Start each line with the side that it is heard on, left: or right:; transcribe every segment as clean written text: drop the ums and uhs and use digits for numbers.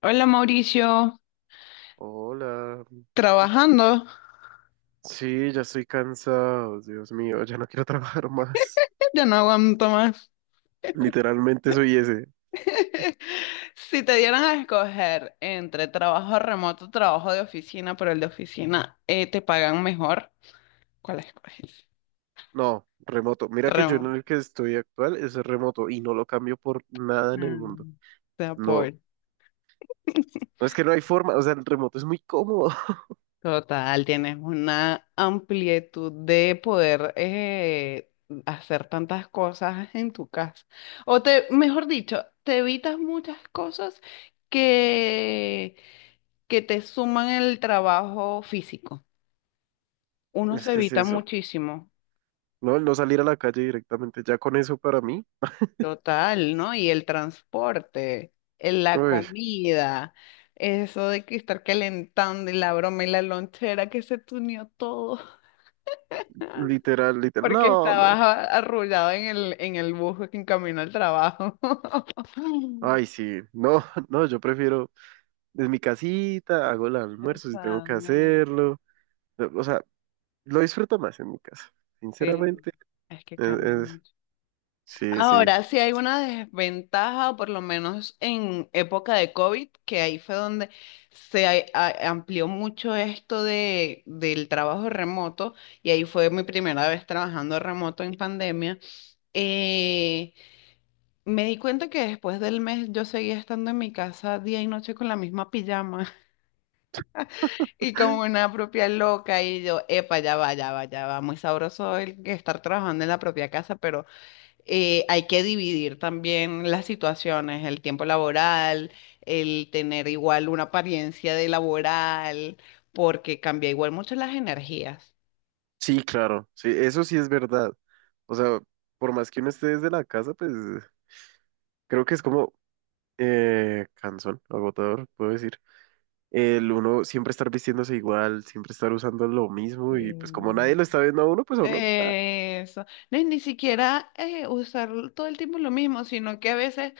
left: Hola Mauricio,
right: Hola.
left: trabajando,
right: Sí, ya estoy cansado, Dios mío, ya no quiero trabajar más.
left: ya no aguanto más.
right: Literalmente soy ese.
left: Si te dieran a escoger entre trabajo remoto, trabajo de oficina, pero el de oficina te pagan mejor, ¿cuál escoges?
right: No, remoto. Mira que yo en
left: Remoto.
right: el que estoy actual es remoto y no lo cambio por nada en el mundo.
left: Mm. Te
right: No,
left: apoyo.
right: no es que no hay forma, o sea, el remoto es muy cómodo.
left: Total, tienes una amplitud de poder hacer tantas cosas en tu casa. Mejor dicho, te evitas muchas cosas que, que te suman el trabajo físico. Uno
right: Es
left: se
right: que es
left: evita
right: eso,
left: muchísimo.
right: ¿no? El no salir a la calle directamente, ya con eso para mí,
left: Total, ¿no? Y el transporte, la
right: uy,
left: comida, eso de que estar calentando y la broma y la lonchera que se tuneó todo.
right: literal, literal,
left: Porque
right: no,
left: estabas
right: no.
left: arrullado en el bus en camino al trabajo.
right: Ay, sí, no, no, yo prefiero desde mi casita, hago el almuerzo si tengo que
left: Sana.
right: hacerlo. O sea, lo disfruto más en mi casa,
left: Sí,
right: sinceramente.
left: es que
right: Es-
left: cambia
right: es-
left: mucho.
right: sí, sí.
left: Ahora, sí hay una desventaja, o por lo menos en época de COVID, que ahí fue donde se amplió mucho esto del trabajo remoto, y ahí fue mi primera vez trabajando remoto en pandemia. Eh, Me di cuenta que después del mes yo seguía estando en mi casa día y noche con la misma pijama. Y como una propia loca, y yo, epa, ya va, ya va, ya va. Muy sabroso el que estar trabajando en la propia casa, pero hay que dividir también las situaciones, el tiempo laboral, el tener igual una apariencia de laboral, porque cambia igual mucho las energías.
right: Sí, claro. Sí, eso sí es verdad. O sea, por más que uno esté desde la casa, pues creo que es como cansón, agotador, puedo decir. El uno siempre estar vistiéndose igual, siempre estar usando lo mismo y
left: Sí.
right: pues como nadie lo está viendo a uno, pues a uno, ah,
left: Eso. No, y ni siquiera usar todo el tiempo lo mismo, sino que a veces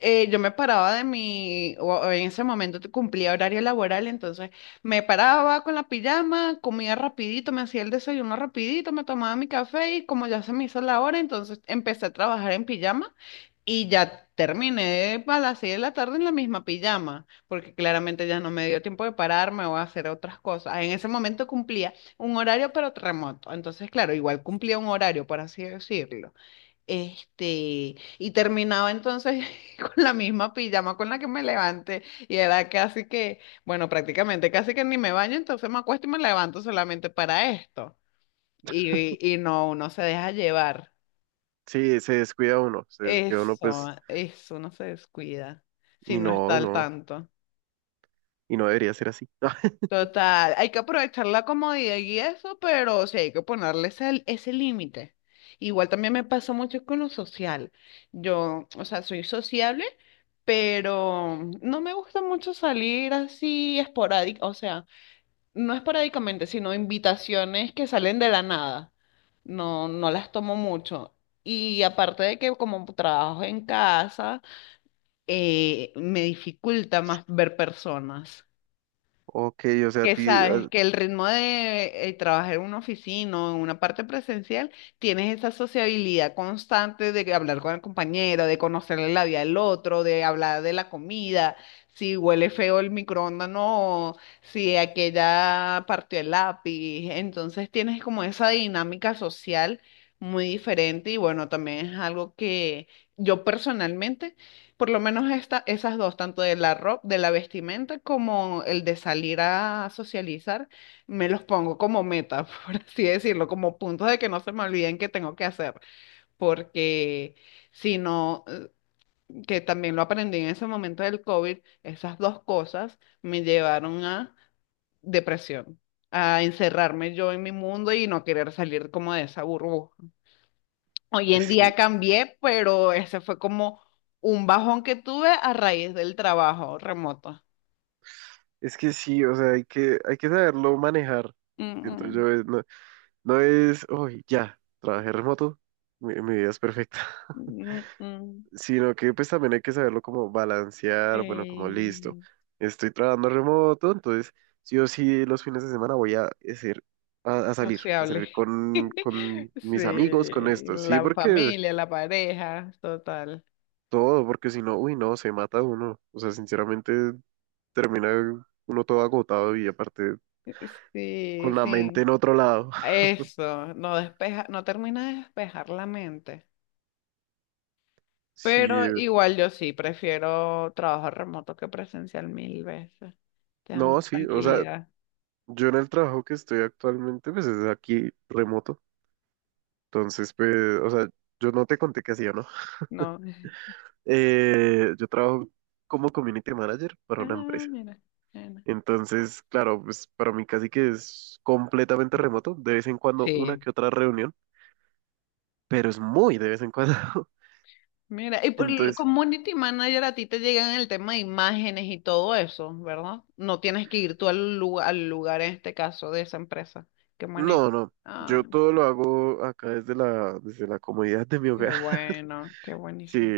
left: yo me paraba de mi, o en ese momento cumplía horario laboral, entonces me paraba con la pijama, comía rapidito, me hacía el desayuno rapidito, me tomaba mi café y como ya se me hizo la hora, entonces empecé a trabajar en pijama y ya terminé a las 6 de la tarde en la misma pijama, porque claramente ya no me dio tiempo de pararme o hacer otras cosas. Ah, en ese momento cumplía un horario pero remoto, entonces claro, igual cumplía un horario, por así decirlo. Y terminaba entonces con la misma pijama con la que me levanté y era casi que, bueno, prácticamente casi que ni me baño, entonces me acuesto y me levanto solamente para esto. Y no, uno se deja llevar.
right: sí, se descuida uno pues
left: Eso, uno se descuida si
right: y
left: no está
right: no,
left: al
right: no,
left: tanto.
right: y no debería ser así.
left: Total, hay que aprovechar la comodidad y eso, pero sí hay que ponerle ese límite. Igual también me pasó mucho con lo social. Yo, o sea, soy sociable pero no me gusta mucho salir así esporádica, o sea, no esporádicamente, sino invitaciones que salen de la nada. No, no las tomo mucho. Y aparte de que como trabajo en casa, me dificulta más ver personas,
right: Ok, o sea, a
left: que
right: ti,
left: sabes
right: ah,
left: que el ritmo de trabajar en una oficina o en una parte presencial, tienes esa sociabilidad constante de que hablar con el compañero, de conocerle la vida al otro, de hablar de la comida, si huele feo el microondas, no, si aquella partió el lápiz. Entonces tienes como esa dinámica social muy diferente y bueno, también es algo que yo personalmente... Por lo menos esta, esas dos, tanto de la ropa, de la vestimenta como el de salir a socializar, me los pongo como meta, por así decirlo, como puntos de que no se me olviden que tengo que hacer, porque si no, que también lo aprendí en ese momento del COVID, esas dos cosas me llevaron a depresión, a encerrarme yo en mi mundo y no querer salir como de esa burbuja. Hoy en
right: es que
left: día cambié, pero ese fue como un bajón que tuve a raíz del trabajo remoto.
right: es que sí, o sea, hay que saberlo manejar. Siento
left: Mm,
right: yo, no, no es, uy, ya, trabajé remoto, mi vida es perfecta.
left: mm, mm, mm.
right: Sino que pues también hay que saberlo como balancear, bueno, como
left: Eh,
right: listo. Estoy trabajando remoto, entonces sí o sí los fines de semana voy a hacer, a salir, a
left: Sociable.
right: salir con
left: Sí,
right: mis amigos, con esto. Sí,
left: la
right: porque
left: familia, la pareja, total.
right: todo, porque si no, uy, no, se mata uno. O sea, sinceramente termina uno todo agotado y aparte
left: Sí,
right: con la mente
left: sí.
right: en otro lado.
left: Eso, no despeja, no termina de despejar la mente.
right: Sí,
left: Pero igual yo sí, prefiero trabajo remoto que presencial mil veces. Te da
right: no,
left: una
right: sí, o sea,
left: tranquilidad,
right: yo en el trabajo que estoy actualmente, pues es aquí remoto, entonces, pues, o sea, yo no te conté qué hacía, ¿no?
left: ¿no?
right: Yo trabajo como community manager para una
left: Ah,
right: empresa,
left: mira, mira.
right: entonces, claro, pues para mí casi que es completamente remoto, de vez en cuando una
left: Sí.
right: que otra reunión, pero es muy de vez en cuando.
left: Mira, y por el
right: Entonces,
left: community manager a ti te llegan el tema de imágenes y todo eso, ¿verdad? No tienes que ir tú al lugar en este caso de esa empresa que manejas.
right: no, no,
left: Ah,
right: yo todo lo hago acá desde la comodidad de mi
left: qué
right: hogar.
left: bueno, qué
right: Sí,
left: buenísimo.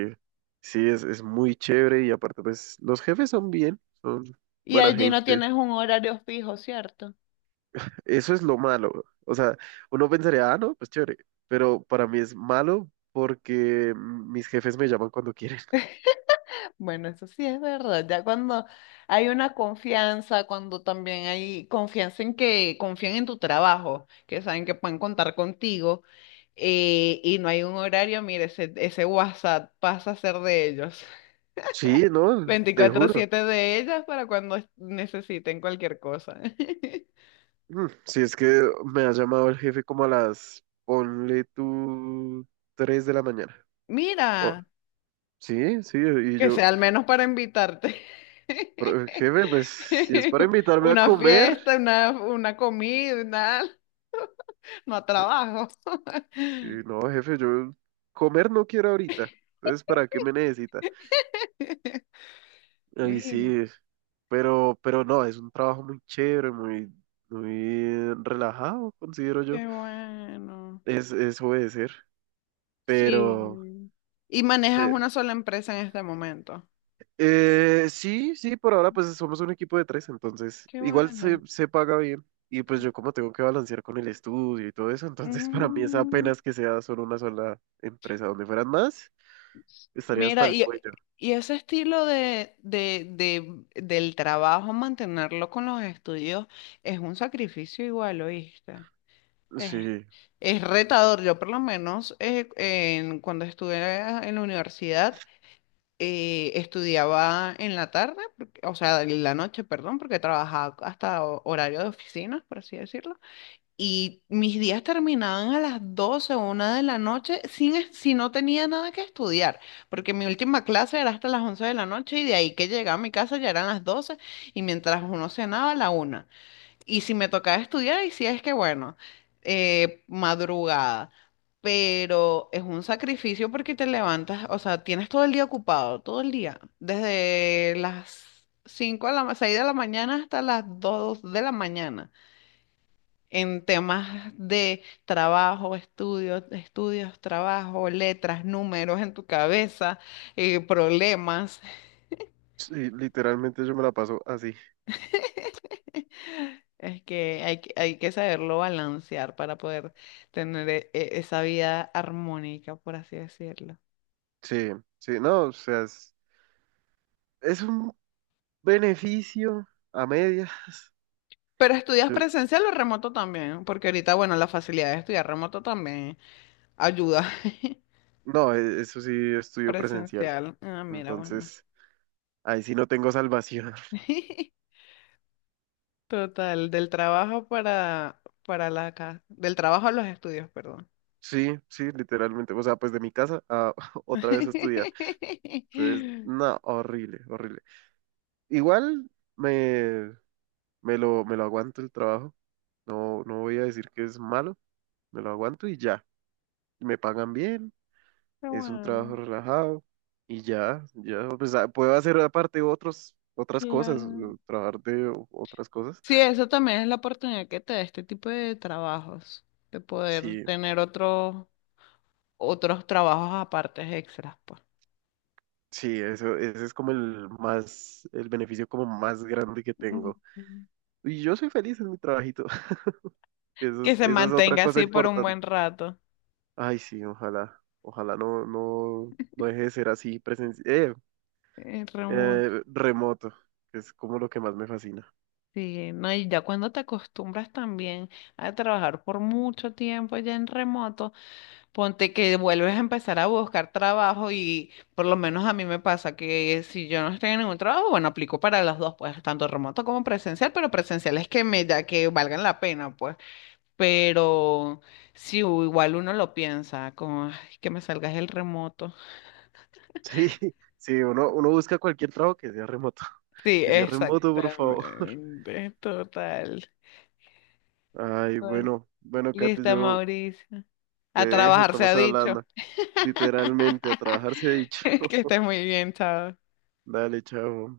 right: sí, es muy chévere y aparte pues los jefes son bien, son
left: Y
right: buena
left: allí no
right: gente.
left: tienes un horario fijo, ¿cierto?
right: Eso es lo malo. O sea, uno pensaría, ah, no, pues chévere, pero para mí es malo porque mis jefes me llaman cuando quieren.
left: Bueno, eso sí es verdad. Ya cuando hay una confianza, cuando también hay confianza en que confían en tu trabajo, que saben que pueden contar contigo, y no hay un horario, mire, ese WhatsApp pasa a ser de ellos.
right: Sí, no, te juro.
left: 24/7 de ellas para cuando necesiten cualquier cosa.
right: Mm, si es que me ha llamado el jefe como a las, ponle tú, 3 de la mañana. Oh,
left: Mira,
right: sí, sí, y
left: que
right: yo,
left: sea al menos para invitarte.
right: "Pero, jefe, pues si es para invitarme a
left: Una
right: comer.
left: fiesta, una comida, nada no a trabajo.
right: Sí, no, jefe, yo comer no quiero ahorita. Entonces, ¿para qué me necesita? Ay,
left: Mira,
right: sí, pero no, es un trabajo muy chévere, muy, muy relajado, considero yo.
left: qué bueno.
right: Es obedecer, pero
left: Sí. Y manejas
right: eh,
left: una sola empresa en este momento.
right: sí, sí, por ahora pues somos un equipo de tres, entonces
left: Qué
right: igual se,
left: bueno.
right: se paga bien. Y pues yo como tengo que balancear con el estudio y todo eso, entonces para mí es
left: Mm,
right: apenas que sea solo una sola empresa. Donde fueran más, estaría hasta
left: mira,
right: el
left: y,
right: cuello.
left: y ese estilo del trabajo, mantenerlo con los estudios, es un sacrificio igual, ¿oíste? Es,
right: Sí,
left: es retador. Yo por lo menos cuando estuve en la universidad, estudiaba en la tarde, o sea, en la noche, perdón, porque trabajaba hasta horario de oficinas, por así decirlo. Y mis días terminaban a las 12 o 1 de la noche sin, si no tenía nada que estudiar, porque mi última clase era hasta las 11 de la noche y de ahí que llegaba a mi casa ya eran las 12 y mientras uno cenaba, la 1, y si me tocaba estudiar, y si es que bueno, madrugada. Pero es un sacrificio porque te levantas, o sea, tienes todo el día ocupado, todo el día. Desde las 5 a la 6 de la mañana hasta las 2 de la mañana. En temas de trabajo, estudios, estudios, trabajo, letras, números en tu cabeza, problemas.
right: sí, literalmente yo me la paso así.
left: Es que hay, que hay que saberlo balancear para poder tener esa vida armónica, por así decirlo.
right: Sí, sí, no, o sea, es un beneficio a media.
left: Pero estudias
right: Yo-
left: presencial o remoto también, porque ahorita, bueno, la facilidad de estudiar remoto también ayuda.
right: no, eso sí, estudio presencial.
left: Presencial. Ah, mira, bueno.
right: Entonces, ahí sí no tengo salvación.
left: Total, del trabajo para la casa, del trabajo a los estudios, perdón.
right: Sí, sí, literalmente. O sea, pues de mi casa a otra vez a estudiar. Entonces,
left: Qué
right: no, horrible, horrible. Igual me, me lo aguanto el trabajo. No, no voy a decir que es malo, me lo aguanto y ya. Me pagan bien. Es un trabajo
left: bueno,
right: relajado y ya, ya, pues ah, puedo hacer aparte otros, otras cosas,
left: claro.
right: o trabajar de otras cosas.
left: Sí, eso también es la oportunidad que te da este tipo de trabajos, de poder
right: Sí,
left: tener otros trabajos aparte extras, pues.
right: sí, eso, ese es como el más, el beneficio como más grande que tengo.
left: Ujú.
right: Y yo soy feliz en mi trabajito, que eso
left: Que
right: es,
left: se
right: esa es otra
left: mantenga
right: cosa
left: así por un
right: importante.
left: buen rato.
right: Ay, sí, ojalá, ojalá no, no, no deje de ser así presencial,
left: Remoto.
right: remoto, que es como lo que más me fascina.
left: Sí, no, y ya cuando te acostumbras también a trabajar por mucho tiempo ya en remoto. Ponte que vuelves a empezar a buscar trabajo y por lo menos a mí me pasa que si yo no estoy en ningún trabajo, bueno, aplico para los dos, pues tanto remoto como presencial, pero presencial es que me da que valgan la pena, pues. Pero si igual uno lo piensa, como "Ay, que me salgas el remoto".
right: Sí, sí, uno, uno busca cualquier trabajo que sea remoto.
left: Sí,
right: Que sea remoto, por favor.
left: exactamente, total.
right: Ay,
left: Bueno,
right: bueno, bueno, Kate,
left: listo,
right: yo
left: Mauricio.
right: te
left: A
right: dejo,
left: trabajar se ha
right: estamos
left: dicho.
right: hablando literalmente a trabajar se ha dicho.
left: Que estés muy bien, chao.
right: Dale, chao.